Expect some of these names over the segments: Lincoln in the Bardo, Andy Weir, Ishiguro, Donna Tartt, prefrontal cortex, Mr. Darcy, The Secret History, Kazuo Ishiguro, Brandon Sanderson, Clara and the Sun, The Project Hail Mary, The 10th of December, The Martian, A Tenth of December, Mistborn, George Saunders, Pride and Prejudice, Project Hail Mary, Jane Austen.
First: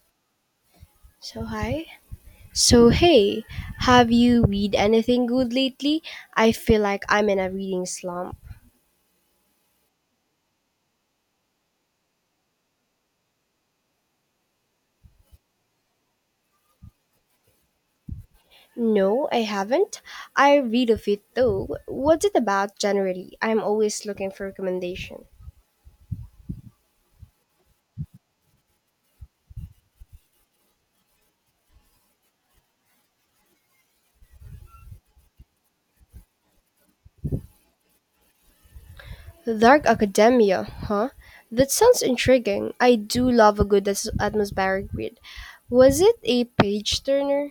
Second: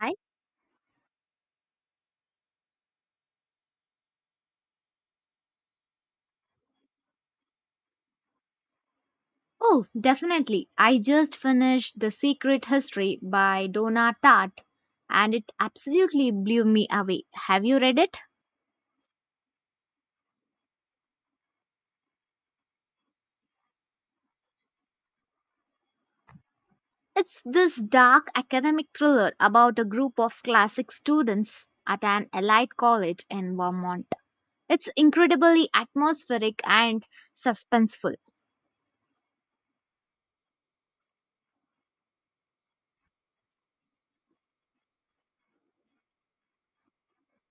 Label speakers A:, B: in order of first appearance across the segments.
A: Hi.
B: So hi. So hey, have you read anything good lately? I feel like I'm in a reading slump.
A: Oh, definitely. I just finished The Secret History by Donna Tartt and it absolutely blew me away. Have you read it?
B: No, I haven't. I read of it though. What's it about generally? I'm always looking for recommendation.
A: It's this dark academic thriller about a group of classic students at an elite college in Vermont. It's incredibly atmospheric and suspenseful.
B: Dark Academia, huh? That sounds intriguing. I do love a good atmospheric read. Was it a page turner?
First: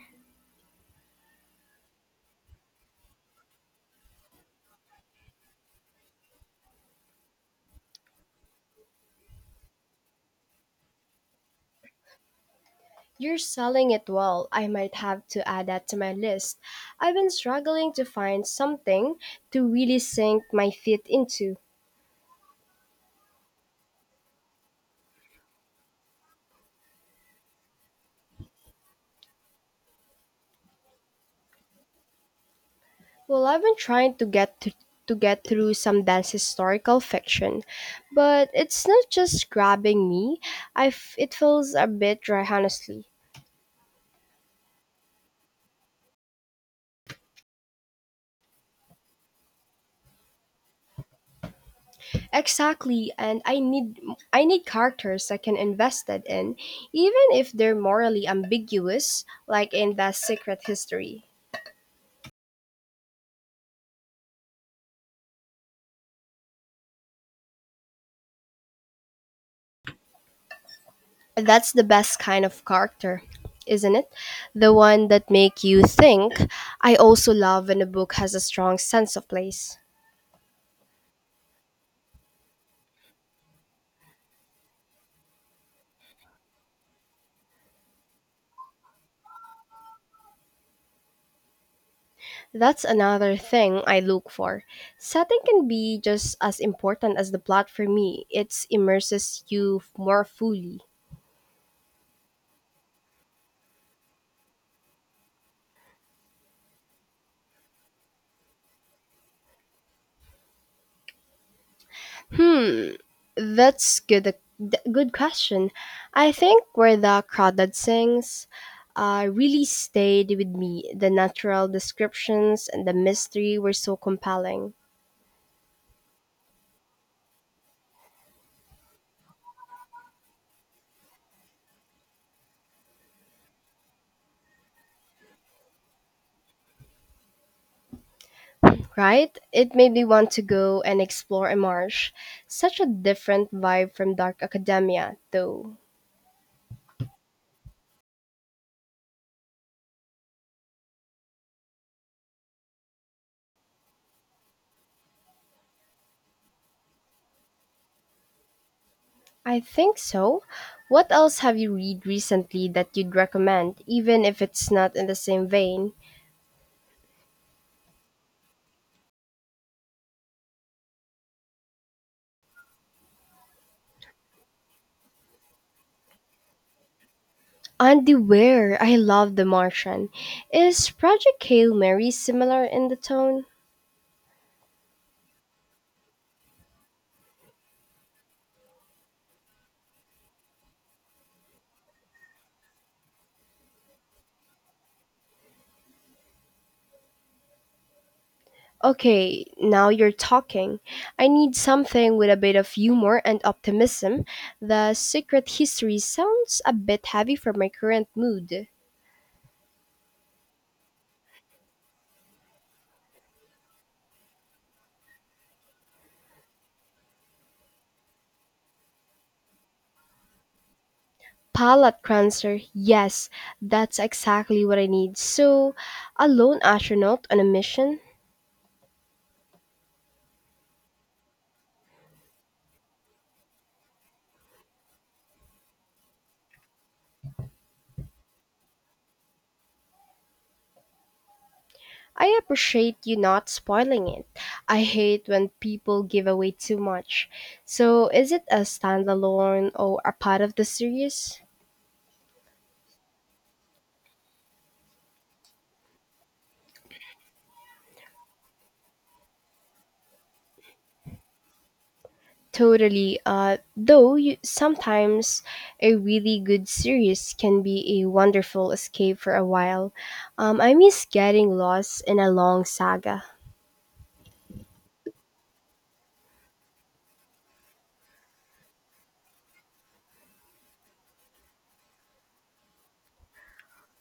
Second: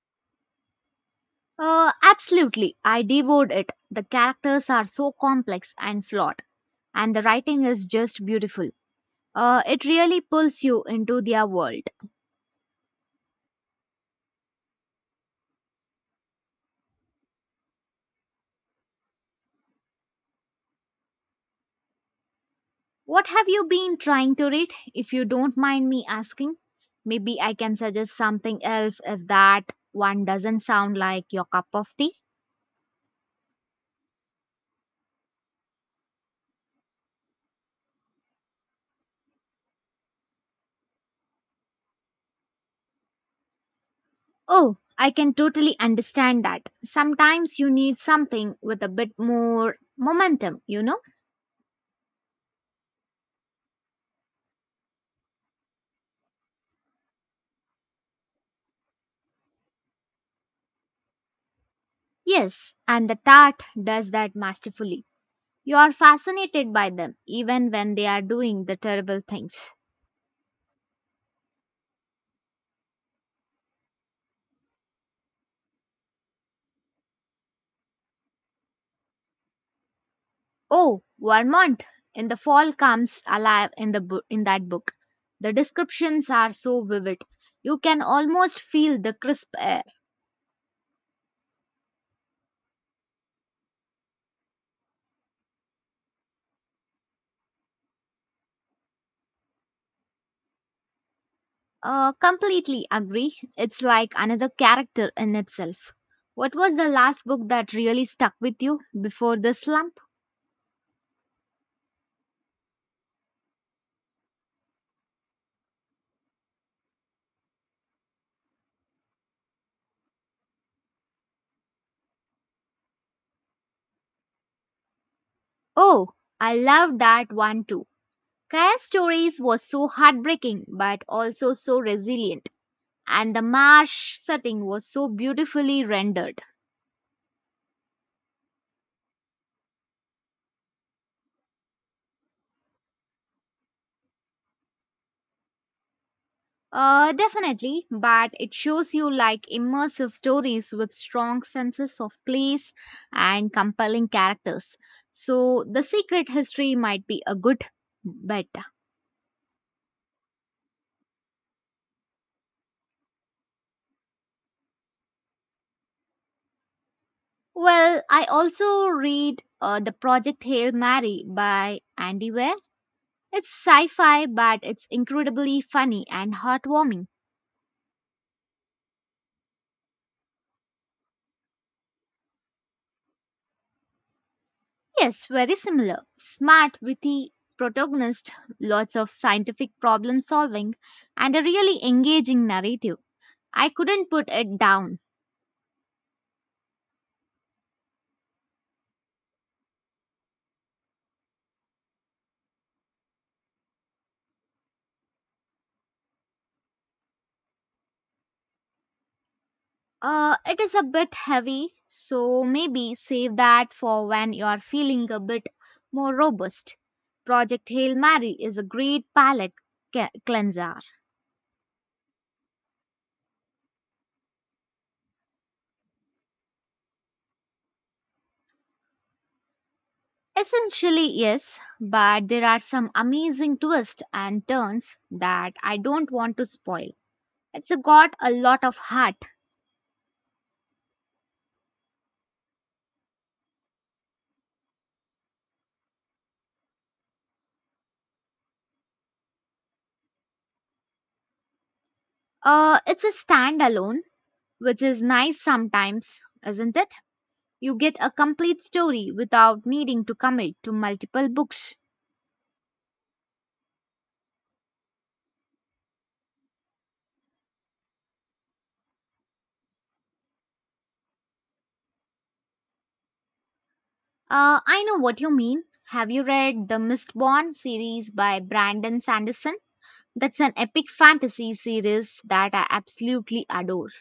A: Absolutely. I devoured it. The characters are so complex and flawed, and the writing is just beautiful. It really pulls you into their world.
B: You're selling it well. I might have to add that to my list. I've been struggling to find something to really sink my teeth into.
A: What have you been trying to read, if you don't mind me asking? Maybe I can suggest something else if that one doesn't sound like your cup of tea.
B: Well, I've been trying to get through some dance historical fiction, but it's not just grabbing me. It feels a bit dry, honestly.
A: Oh, I can totally understand that. Sometimes you need something with a bit more momentum, you know?
B: Exactly, and I need characters I can invest it in, even if they're morally ambiguous, like in the Secret History.
A: Yes, and the tart does that masterfully. You are fascinated by them even when they are doing the terrible things.
B: That's the best kind of character, isn't it? The one that make you think. I also love when a book has a strong sense of place.
A: Oh, Vermont in the fall comes alive in that book. The descriptions are so vivid. You can almost feel the crisp air.
B: That's another thing I look for. Setting can be just as important as the plot for me. It immerses you more fully.
A: Completely agree. It's like another character in itself. What was the last book that really stuck with you before the slump?
B: Hmm, that's good. th- Good question. I think where the crowd that sings really stayed with me. The natural descriptions and the mystery were so compelling.
A: Oh, I loved that one too. Kaya's stories was so heartbreaking but also so resilient. And the marsh setting was so beautifully rendered.
B: Right? It made me want to go and explore a marsh. Such a different vibe from dark academia, though.
A: Definitely, but it shows you like immersive stories with strong senses of place and compelling characters. So, The Secret History might be a good bet.
B: I think so. What else have you read recently that you'd recommend, even if it's not in the same vein?
A: Well, I also read The Project Hail Mary by Andy Weir. It's sci fi, but it's incredibly funny and heartwarming.
B: Andy Weir, I love The Martian. Is Project Hail Mary similar in the tone?
A: Yes, very similar. Smart, witty protagonist, lots of scientific problem solving, and a really engaging narrative. I couldn't put it down.
B: Okay, now you're talking. I need something with a bit of humor and optimism. The Secret History sounds a bit heavy for my current mood.
A: It is a bit heavy, so maybe save that for when you're feeling a bit more robust. Project Hail Mary is a great palate cleanser.
B: Palate cleanser, yes, that's exactly what I need. So, a lone astronaut on a mission?
A: Essentially, yes, but there are some amazing twists and turns that I don't want to spoil. It's got a lot of heart.
B: I appreciate you not spoiling it. I hate when people give away too much. So, is it a standalone or a part of the series?
A: It's a standalone, which is nice sometimes, isn't it? You get a complete story without needing to commit to multiple books.
B: Totally. Though you, sometimes a really good series can be a wonderful escape for a while. I miss getting lost in a long saga.
A: I know what you mean. Have you read the Mistborn series by Brandon Sanderson? That's an epic fantasy series that I absolutely adore.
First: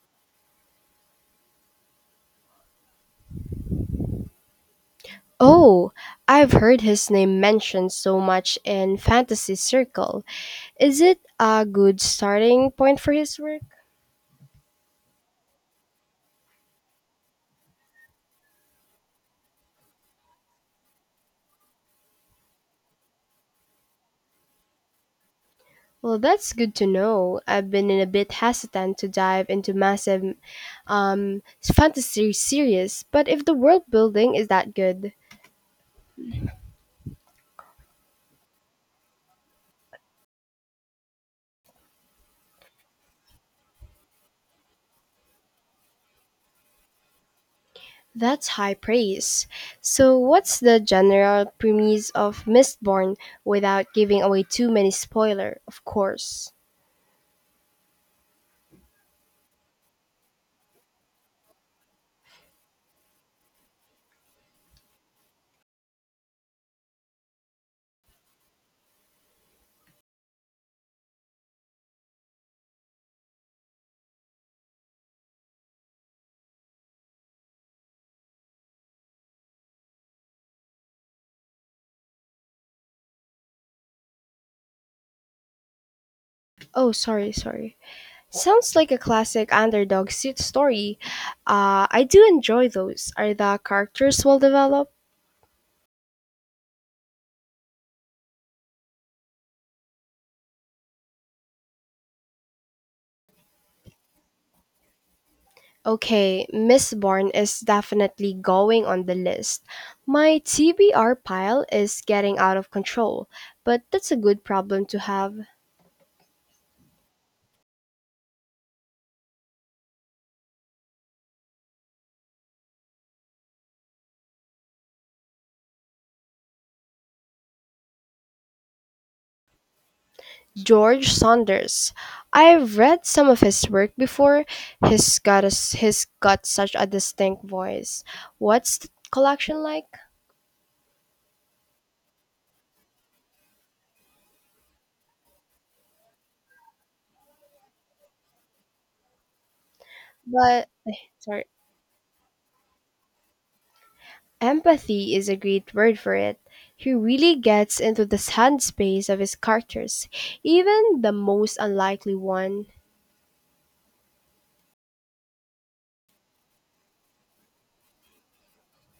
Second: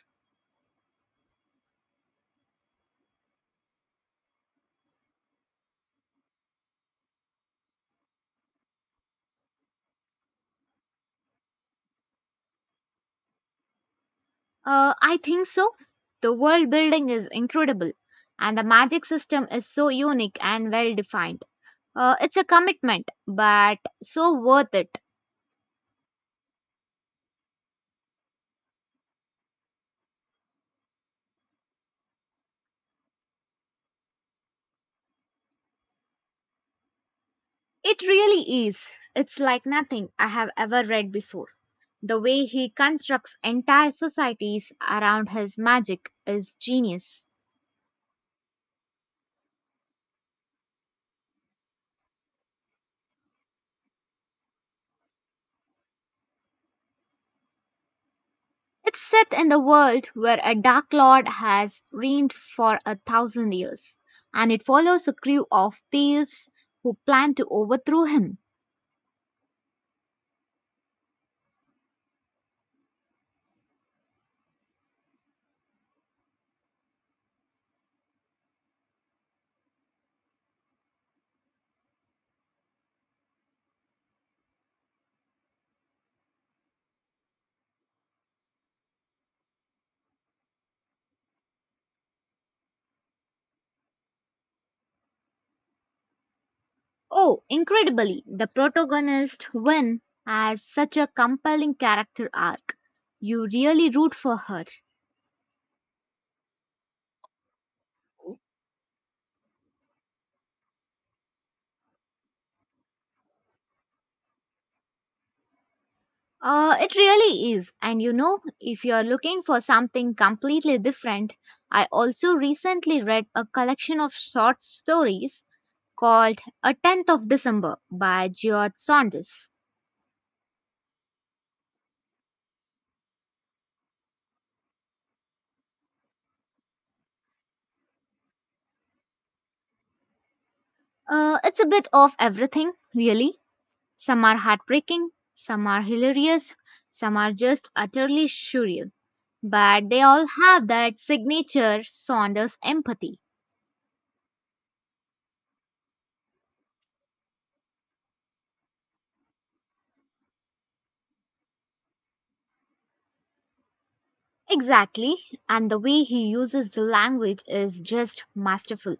B: Oh, I've heard his name mentioned so much in fantasy circle. Is it a good starting point for his work?
A: I think so. The world building is incredible, and the magic system is so unique and well defined. It's a commitment, but so worth it.
B: Well, that's good to know. I've been in a bit hesitant to dive into massive um, fantasy series, but if the world building is that good,
A: It really is. It's like nothing I have ever read before. The way he constructs entire societies around his magic is genius.
B: that's high praise. So, what's the general premise of Mistborn without giving away too many spoiler, of course?
A: It's set in the world where a Dark Lord has reigned for a thousand years, and it follows a crew of thieves who plan to overthrow him.
B: Oh, sorry. Sounds like a classic underdog suit story. I do enjoy those. Are the characters well developed?
A: Oh, incredibly, the protagonist, Wynne, has such a compelling character arc. You really root for her.
B: Okay, Miss Bourne is definitely going on the list. My TBR pile is getting out of control, but that's a good problem to have.
A: It really is. And you know, if you're looking for something completely different, I also recently read a collection of short stories called A Tenth of December by George Saunders.
B: George Saunders. I've read some of his work before. He's got such a distinct voice. What's the collection like?
A: It's a bit of everything, really. Some are heartbreaking, some are hilarious, some are just utterly surreal. But they all have
B: But eh,
A: that
B: sorry.
A: signature Saunders empathy.
B: Empathy is a great word for it. He really gets into the hand space of his characters, even the most unlikely one.
A: Exactly, and the way he uses the language is just masterful.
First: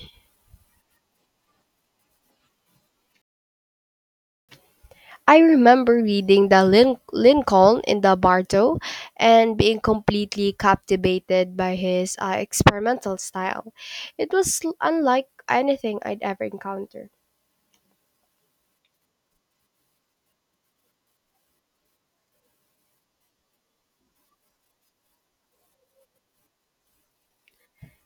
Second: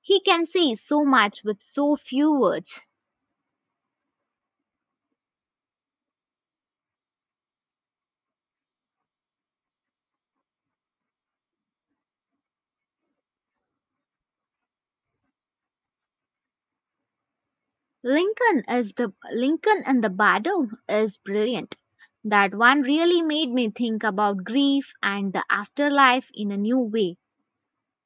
A: He can say so much with so few words.
B: I remember reading the Lincoln in the Bardo and being completely captivated by his experimental style. It was unlike anything I'd ever encountered.
A: Lincoln is the Lincoln and the Bardo is brilliant. That one really made me think about grief and the afterlife in a new way.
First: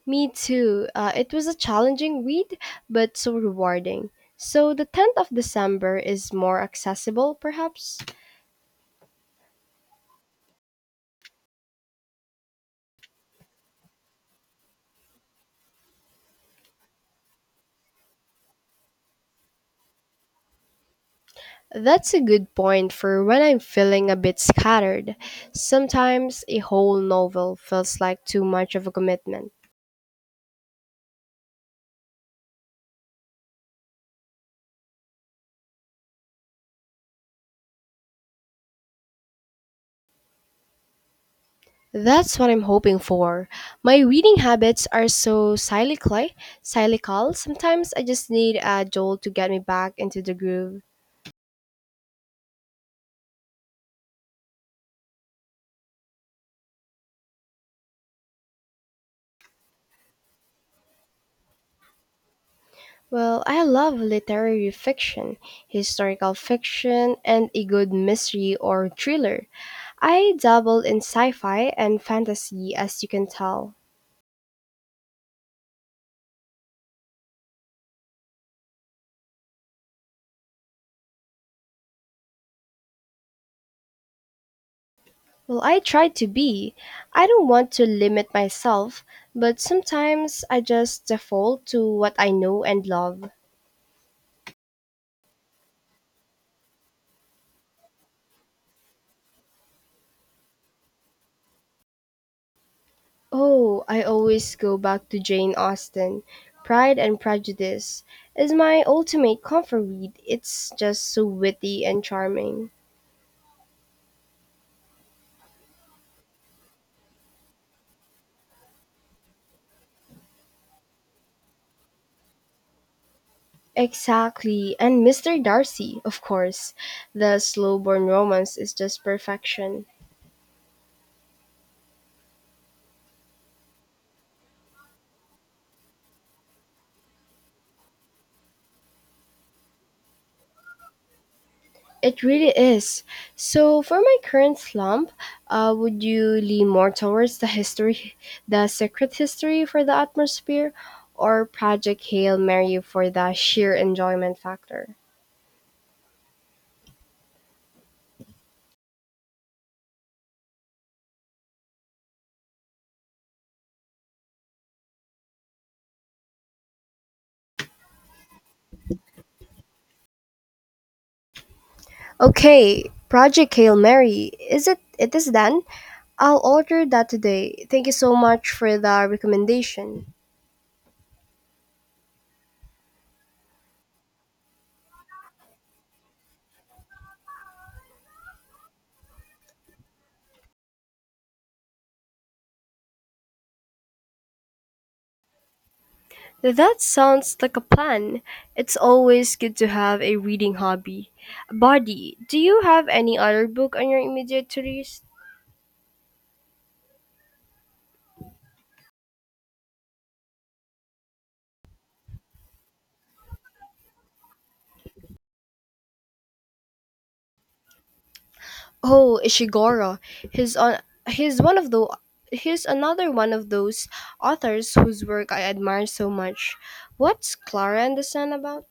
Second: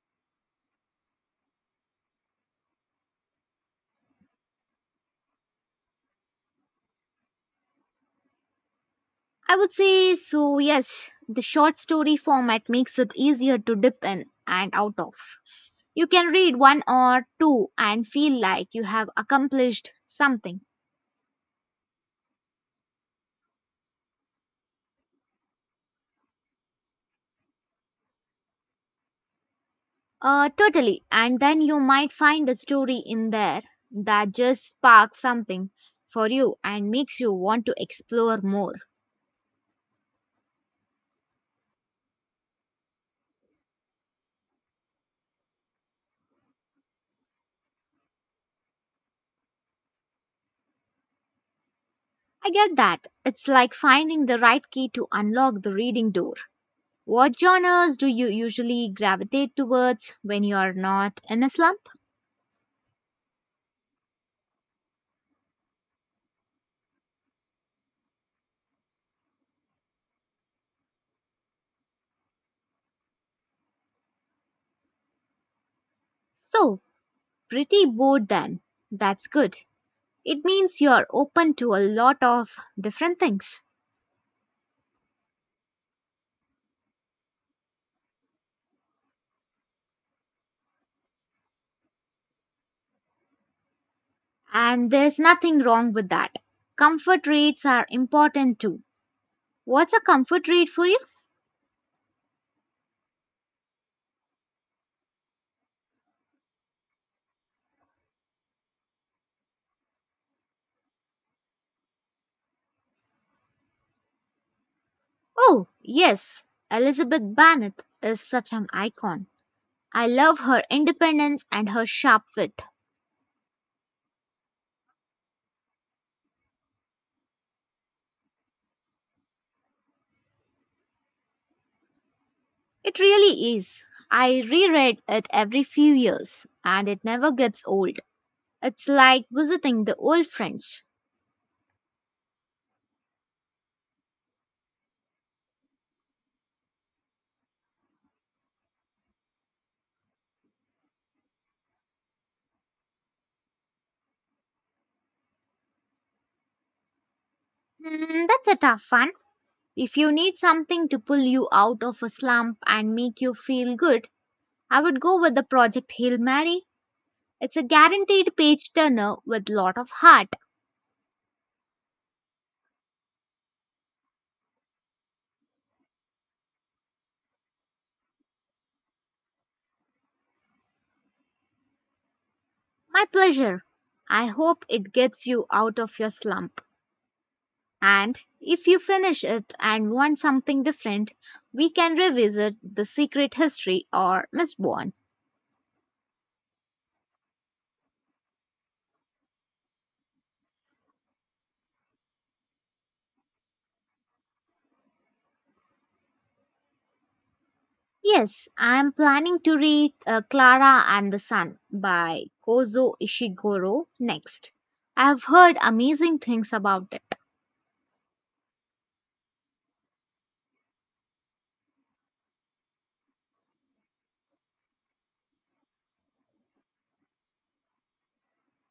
B: Me too. It was a challenging read, but so rewarding. So the 10th of December is more accessible, perhaps?
A: I would say so yes, the short story format makes it easier to dip in and out of. You can read one or two and feel like you have accomplished something.
B: That's a good point for when I'm feeling a bit scattered. Sometimes a whole novel feels like too much of a commitment.
A: Totally. And then you might find a story in there that just sparks something for you and makes you want to explore more.
B: That's what I'm hoping for. My reading habits are so cyclical. Sometimes I just need a jolt to get me back into the groove.
A: I get that. It's like finding the right key to unlock the reading door. What genres do you usually gravitate towards when you are not in a slump?
B: Well, I love literary fiction, historical fiction, and a good mystery or thriller. I dabble in sci-fi and fantasy as you can tell.
A: So, pretty bored then. That's good. It means you are open to a lot of different things.
B: Well, I try to be. I don't want to limit myself, but sometimes I just default to what I know and love.
A: And there's nothing wrong with that. Comfort rates are important too. What's a comfort read for you?
B: Oh, I always go back to Jane Austen. Pride and Prejudice is my ultimate comfort read. It's just so witty and charming.
A: Oh, yes, Elizabeth Bennet is such an icon. I love her independence and her sharp wit.
B: Exactly, and Mr. Darcy, of course. The slow burn romance is just perfection.
A: It really is. I reread it every few years and it never gets old. It's like visiting the old friends.
B: It really is. So, for my current slump, would you lean more towards the history, the secret history for the atmosphere, or Project Hail Mary for the sheer enjoyment factor?
A: Hmm, that's a tough one. If you need something to pull you out of a slump and make you feel good, I would go with the Project Hail Mary. It's a guaranteed page turner with lot of heart.
B: Okay, Project Hail Mary. Is it? It is done. I'll order that today. Thank you so much for the recommendation.
A: My pleasure. I hope it gets you out of your slump. And if you finish it and want something different, we can revisit The Secret History or Miss Born.
B: That sounds like a plan. It's always good to have a reading hobby. Buddy, do you have any other book on your immediate to read?
A: Yes, I am planning to read Clara and the Sun by Kozo Ishiguro next. I have heard amazing things about it.
B: Oh, Ishiguro. He's on. He's one of the. He's another one of those authors whose work I admire so much. What's Clara and the Sun about?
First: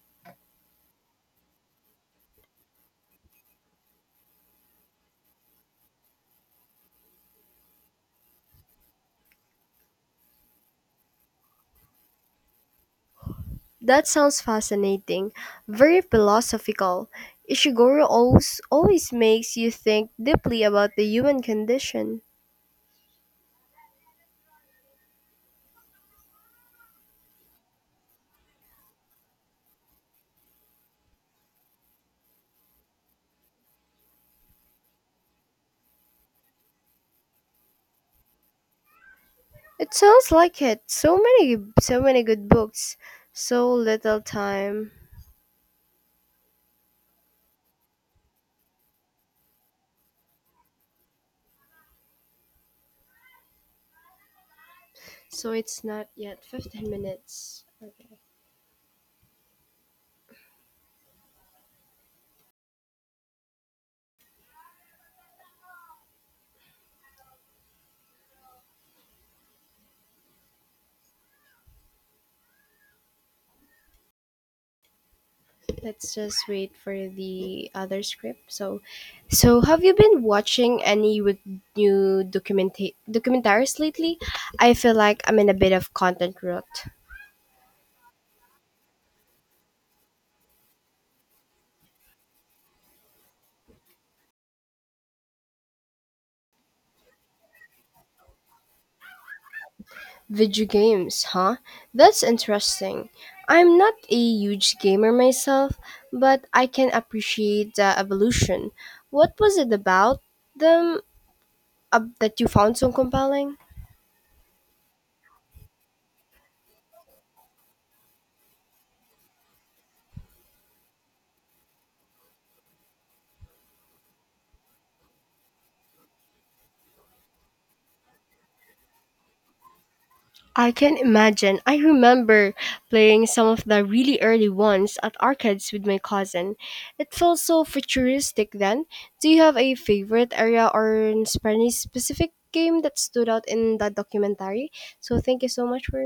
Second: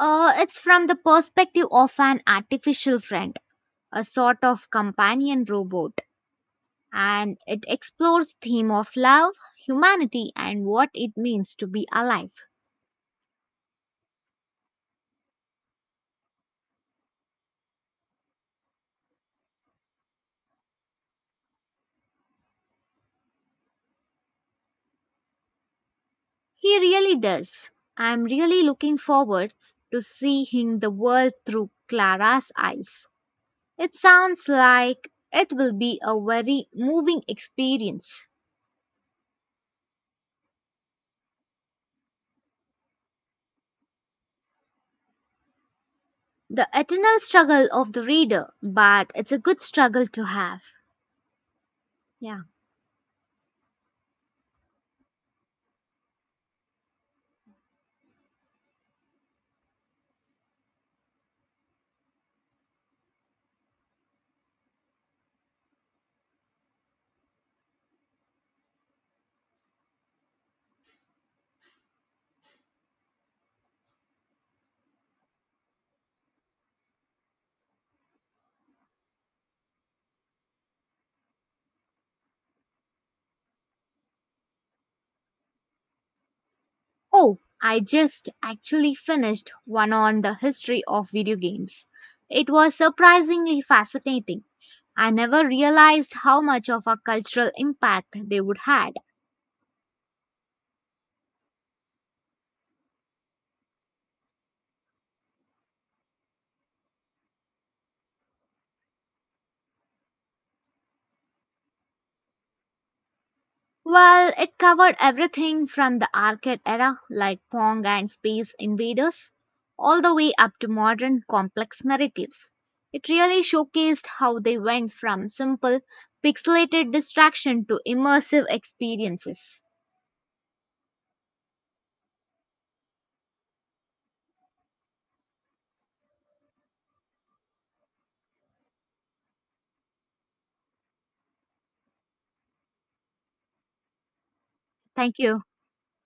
A: It's from the perspective of an artificial friend, a sort of companion robot and it explores theme of love, humanity and what it means to be alive.
B: That sounds fascinating. Very philosophical. Ishiguro always makes you think deeply about the human condition.
A: He really does. I am really looking forward to seeing the world through Clara's eyes. It sounds like it will be a very moving experience.
B: It sounds like it. So many good books. So little time.
A: The eternal struggle of the reader, but it's a good struggle to have. Yeah.
B: So it's not yet 15 minutes. Let's just wait for the other script. So, have you been watching any with new documentaries lately? I feel like I'm in a bit of content rut.
A: Oh, I just actually finished one on the history of video games. It was surprisingly fascinating. I never realized how much of a cultural impact they would had.
B: Video games, huh? That's interesting. I'm not a huge gamer myself, but I can appreciate the evolution. What was it about them that you found so compelling?
A: Well, it covered everything from the arcade era like Pong and Space Invaders all the way up to modern complex narratives. It really showcased how they went from simple pixelated distraction to immersive experiences.
B: I can imagine. I remember playing some of the really early ones at arcades with my cousin. It felt so futuristic then. Do you have a favorite area or any specific game that stood out in that documentary?
A: Thank
B: So thank
A: you.
B: you so much for your